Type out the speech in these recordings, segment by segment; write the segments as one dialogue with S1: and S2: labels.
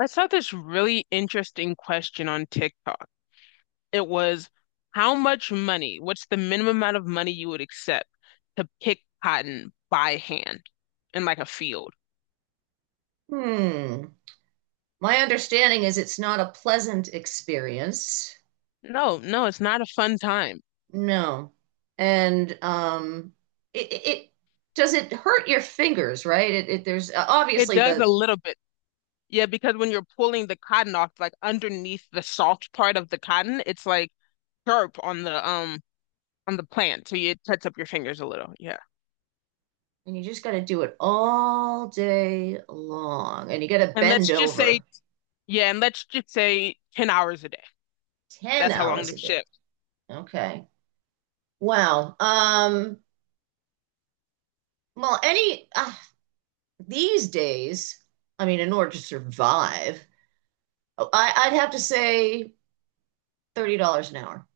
S1: I saw this really interesting question on TikTok. It was how much money, what's the minimum amount of money you would accept to pick cotton by hand in like a field?
S2: Hmm. My understanding is it's not a pleasant experience.
S1: No, no, it's not a fun time.
S2: No. And it, it it- does it hurt your fingers, right? It there's
S1: It
S2: obviously
S1: does a
S2: the
S1: little bit. Yeah, because when you're pulling the cotton off, like underneath the soft part of the cotton, it's like sharp on the plant. So it cuts up your fingers a little. Yeah.
S2: and you just got to do it all day long and you got to
S1: And
S2: bend
S1: let's just say,
S2: over
S1: yeah, and let's just say 10 hours a day.
S2: 10
S1: That's how long
S2: hours a
S1: this
S2: day.
S1: shit.
S2: Okay. Wow. Well any these days, I mean, in order to survive, oh, I'd have to say $30 an hour.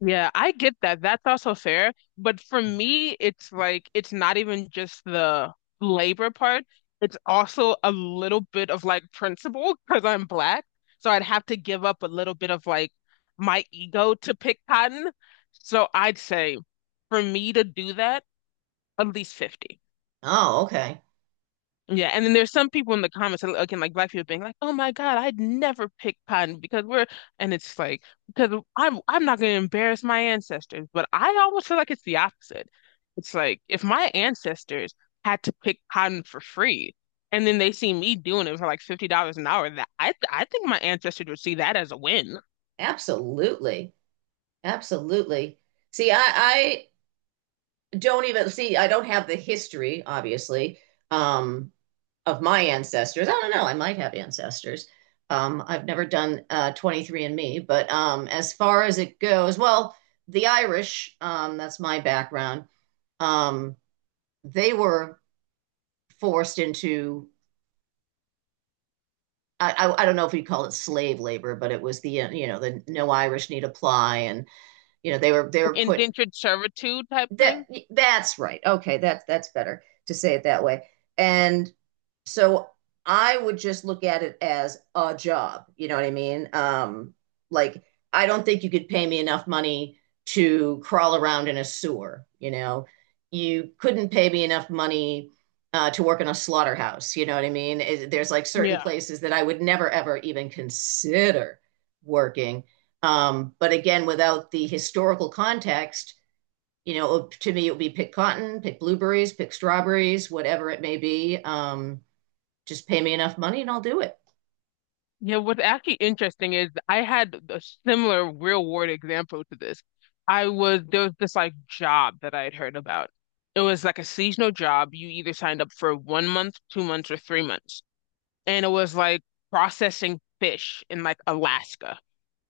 S1: Yeah, I get that. That's also fair. But for me, it's like it's not even just the labor part. It's also a little bit of like principle because I'm black. So I'd have to give up a little bit of like my ego to pick cotton. So I'd say for me to do that, at least 50.
S2: Oh, okay.
S1: Yeah, and then there's some people in the comments, again, like black people being like, "Oh my God, I'd never pick cotton because we're," and it's like because I'm not going to embarrass my ancestors, but I almost feel like it's the opposite. It's like if my ancestors had to pick cotton for free, and then they see me doing it for like $50 an hour, that I think my ancestors would see that as a win.
S2: Absolutely. Absolutely. See, I, I don't even see, I don't have the history, obviously, um, of my ancestors. I don't know. I might have ancestors. I've never done 23 and Me, but as far as it goes, well, the Irish, that's my background, um, they were forced into, I don't know if we call it slave labor, but it was the, you know, the no Irish need apply. And, you know, they were put.
S1: Indentured servitude type
S2: That
S1: thing.
S2: that's right. Okay, that's better to say it that way. And so I would just look at it as a job. You know what I mean? Like I don't think you could pay me enough money to crawl around in a sewer. You know, you couldn't pay me enough money to work in a slaughterhouse. You know what I mean? There's like certain
S1: Yeah.
S2: places that I would never ever even consider working. But again, without the historical context, you know, to me, it would be pick cotton, pick blueberries, pick strawberries, whatever it may be. Just pay me enough money and I'll do it.
S1: Yeah, what's actually interesting is I had a similar real world example to this. I was There was this like job that I had heard about. It was like a seasonal job. You either signed up for 1 month, 2 months, or 3 months. And it was like processing fish in like Alaska.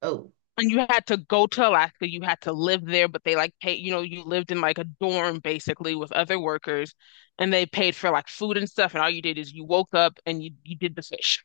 S2: Oh,
S1: And you had to go to Alaska, you had to live there, but they like pay, you know, you lived in like a dorm basically with other workers and they paid for like food and stuff, and all you did is you woke up and you did the fish.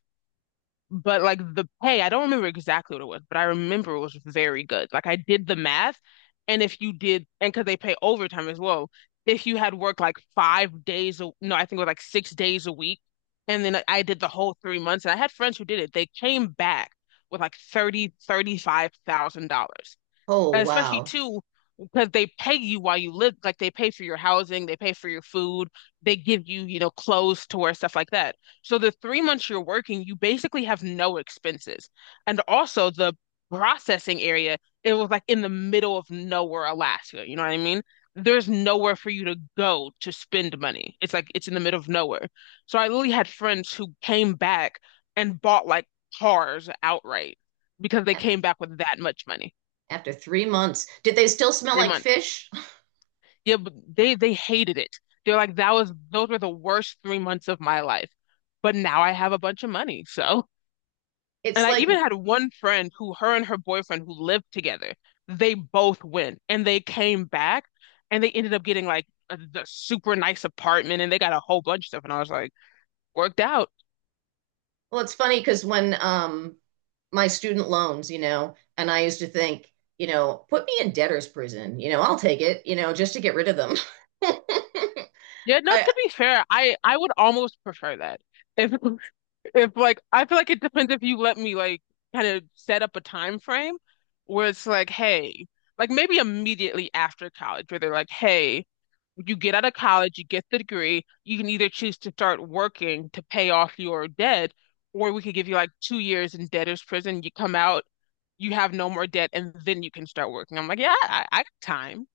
S1: But like the pay, I don't remember exactly what it was, but I remember it was very good. Like I did the math, and if you did, and because they pay overtime as well, if you had worked like five days, a, no, I think it was like 6 days a week, and then I did the whole 3 months, and I had friends who did it. They came back with like $35,000.
S2: oh,
S1: And especially
S2: wow.
S1: too, because they pay you while you live, like they pay for your housing, they pay for your food, they give you, you know, clothes to wear, stuff like that. So the 3 months you're working, you basically have no expenses. And also the processing area, it was like in the middle of nowhere, Alaska. You know what I mean? There's nowhere for you to go to spend money. It's like it's in the middle of nowhere. So I literally had friends who came back and bought like cars outright because they came back with that much money.
S2: After 3 months, did they still smell
S1: Three
S2: like
S1: months.
S2: fish?
S1: Yeah, but they hated it. They're like, that was those were the worst 3 months of my life. But now I have a bunch of money. So,
S2: It's
S1: and I
S2: like,
S1: even had one friend who her and her boyfriend who lived together, they both went and they came back and they ended up getting like the super nice apartment and they got a whole bunch of stuff. And I was like, worked out.
S2: well, it's funny because when my student loans, you know, and I used to think, you know, put me in debtor's prison, you know, I'll take it, you know, just to get rid of them.
S1: Yeah, no,
S2: I,
S1: to be fair, I would almost prefer that. If if like I feel like it depends if you let me like kind of set up a time frame where it's like, hey, like maybe immediately after college, where they're like, hey, you get out of college, you get the degree, you can either choose to start working to pay off your debt, or we could give you like 2 years in debtor's prison. You come out, you have no more debt, and then you can start working. I'm like, yeah, I got time.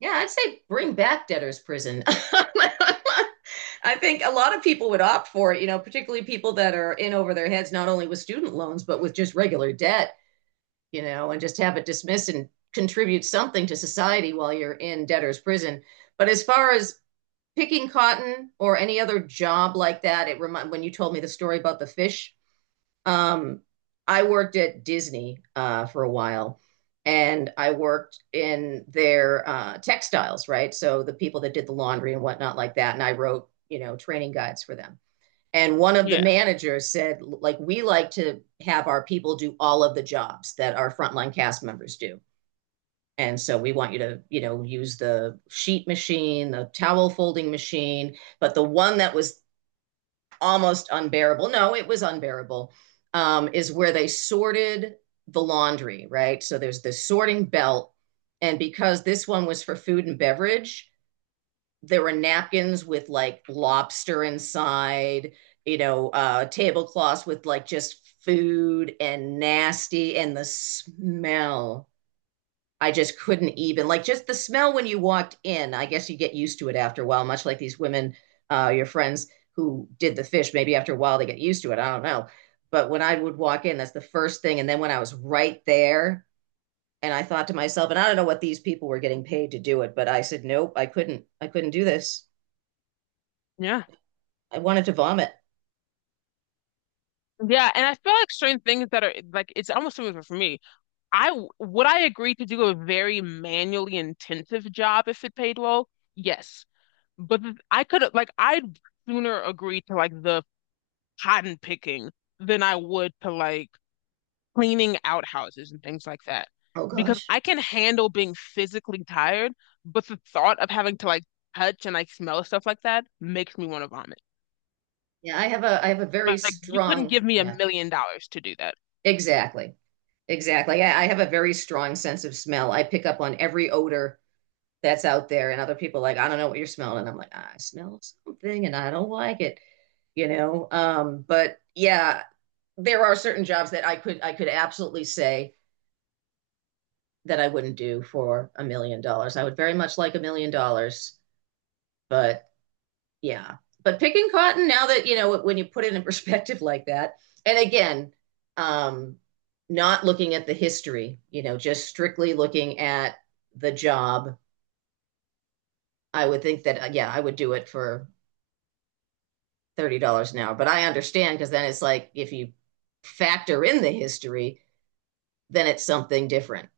S2: yeah, I'd say bring back debtor's prison. I think a lot of people would opt for it, you know, particularly people that are in over their heads, not only with student loans, but with just regular debt, you know, and just have it dismissed and contribute something to society while you're in debtor's prison. But as far as picking cotton or any other job like that, it remind when you told me the story about the fish. Um, I worked at Disney for a while, and I worked in their textiles, right? So the people that did the laundry and whatnot like that, and I wrote, you know, training guides for them. And one of the
S1: Yeah,
S2: managers said, like, we like to have our people do all of the jobs that our frontline cast members do. And so we want you to, you know, use the sheet machine, the towel folding machine. But the one that was almost unbearable, no, it was unbearable, is where they sorted the laundry, right? So there's the sorting belt. And because this one was for food and beverage, there were napkins with like lobster inside, you know, tablecloths with like just food and nasty and the smell. I just couldn't even like just the smell when you walked in. I guess you get used to it after a while, much like these women, your friends who did the fish. Maybe after a while they get used to it. I don't know. But when I would walk in, that's the first thing. And then when I was right there, and I thought to myself, and I don't know what these people were getting paid to do it, but I said, nope, I couldn't. I couldn't do this.
S1: yeah,
S2: I wanted to vomit.
S1: yeah. And I feel like certain things that are like it's almost similar for me. I would I agree to do a very manually intensive job if it paid well? Yes. But I could like I'd sooner agree to like the cotton picking than I would to like cleaning outhouses and things like that.
S2: Oh
S1: Because
S2: gosh.
S1: I can handle being physically tired, but the thought of having to like touch and like smell stuff like that makes me want to vomit.
S2: Yeah, I have a very
S1: Like you couldn't
S2: strong,
S1: give me a
S2: yeah,
S1: million dollars to do that.
S2: exactly. Exactly. I have a very strong sense of smell. I pick up on every odor that's out there, and other people are like, I don't know what you're smelling. And I'm like, I smell something and I don't like it, you know. But yeah, there are certain jobs that I could absolutely say that I wouldn't do for $1 million. I would very much like $1 million, but yeah. But picking cotton, now that you know when you put it in perspective like that, and again, um, not looking at the history, you know, just strictly looking at the job, I would think that yeah, I would do it for $30 an hour. But I understand, because then it's like if you factor in the history, then it's something different.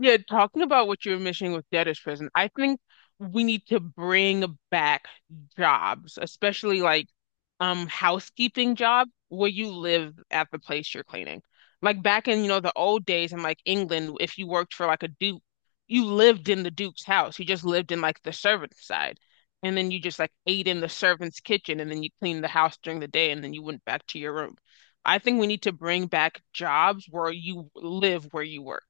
S1: Yeah, talking about what you're mentioning with debtor's prison, I think we need to bring back jobs, especially like housekeeping job where you live at the place you're cleaning. Like back in, you know, the old days in like England, if you worked for like a duke, you lived in the duke's house. You just lived in like the servant's side. And then you just like ate in the servant's kitchen and then you cleaned the house during the day and then you went back to your room. I think we need to bring back jobs where you live where you work.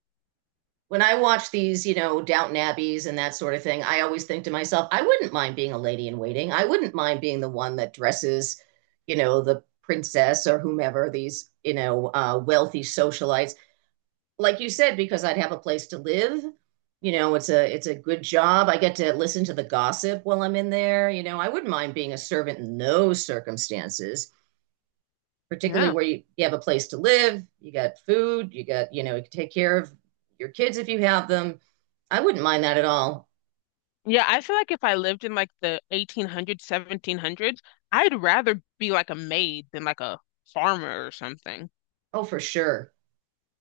S2: When I watch these, you know, Downton Abbeys and that sort of thing, I always think to myself, I wouldn't mind being a lady in waiting. I wouldn't mind being the one that dresses, you know, the princess or whomever these, you know, wealthy socialites like you said, because I'd have a place to live. You know, it's a good job. I get to listen to the gossip while I'm in there. You know, I wouldn't mind being a servant in those circumstances, particularly
S1: Yeah.
S2: where you have a place to live, you got food, you got, you know, you can take care of your kids if you have them. I wouldn't mind that at all.
S1: Yeah, I feel like if I lived in like the 1800s, 1700s, I'd rather be like a maid than like a farmer or something.
S2: Oh, for sure.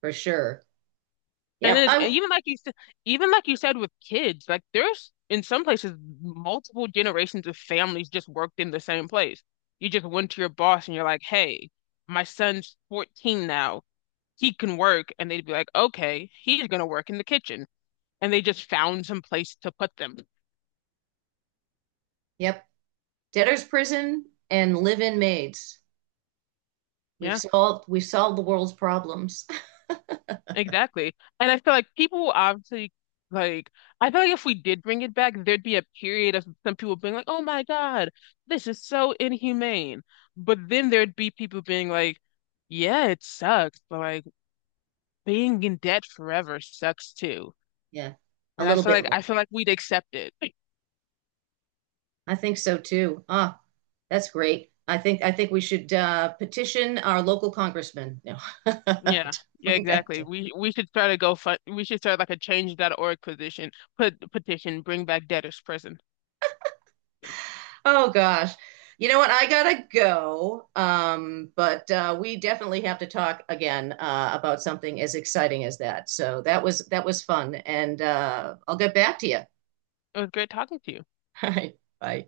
S2: For sure.
S1: And
S2: Yep.
S1: then it's, and
S2: I
S1: even like you said, even like you said with kids, like there's in some places multiple generations of families just worked in the same place. You just went to your boss and you're like, "Hey, my son's 14 now. He can work." And they'd be like, "Okay, he's gonna work in the kitchen." And they just found some place to put them.
S2: yep. Debtor's prison and live-in maids.
S1: Yeah.
S2: We've solved the world's problems.
S1: Exactly. And I feel like people will obviously like I feel like if we did bring it back, there'd be a period of some people being like, "Oh my God, this is so inhumane." But then there'd be people being like, "Yeah, it sucks, but like being in debt forever sucks too."
S2: Yeah. A
S1: And
S2: little bit
S1: I
S2: more.
S1: feel like we'd accept it.
S2: I think so too. Ah, that's great. I think we should petition our local congressman. No,
S1: Yeah.
S2: to
S1: Yeah,
S2: bring back
S1: exactly.
S2: to.
S1: We should start a GoFund. We should start like a change.org position, put petition, bring back debtors prison.
S2: Oh gosh, you know what? I gotta go. But we definitely have to talk again about something as exciting as that. So that was fun, and I'll get back to you.
S1: It was great talking to you.
S2: All right, bye.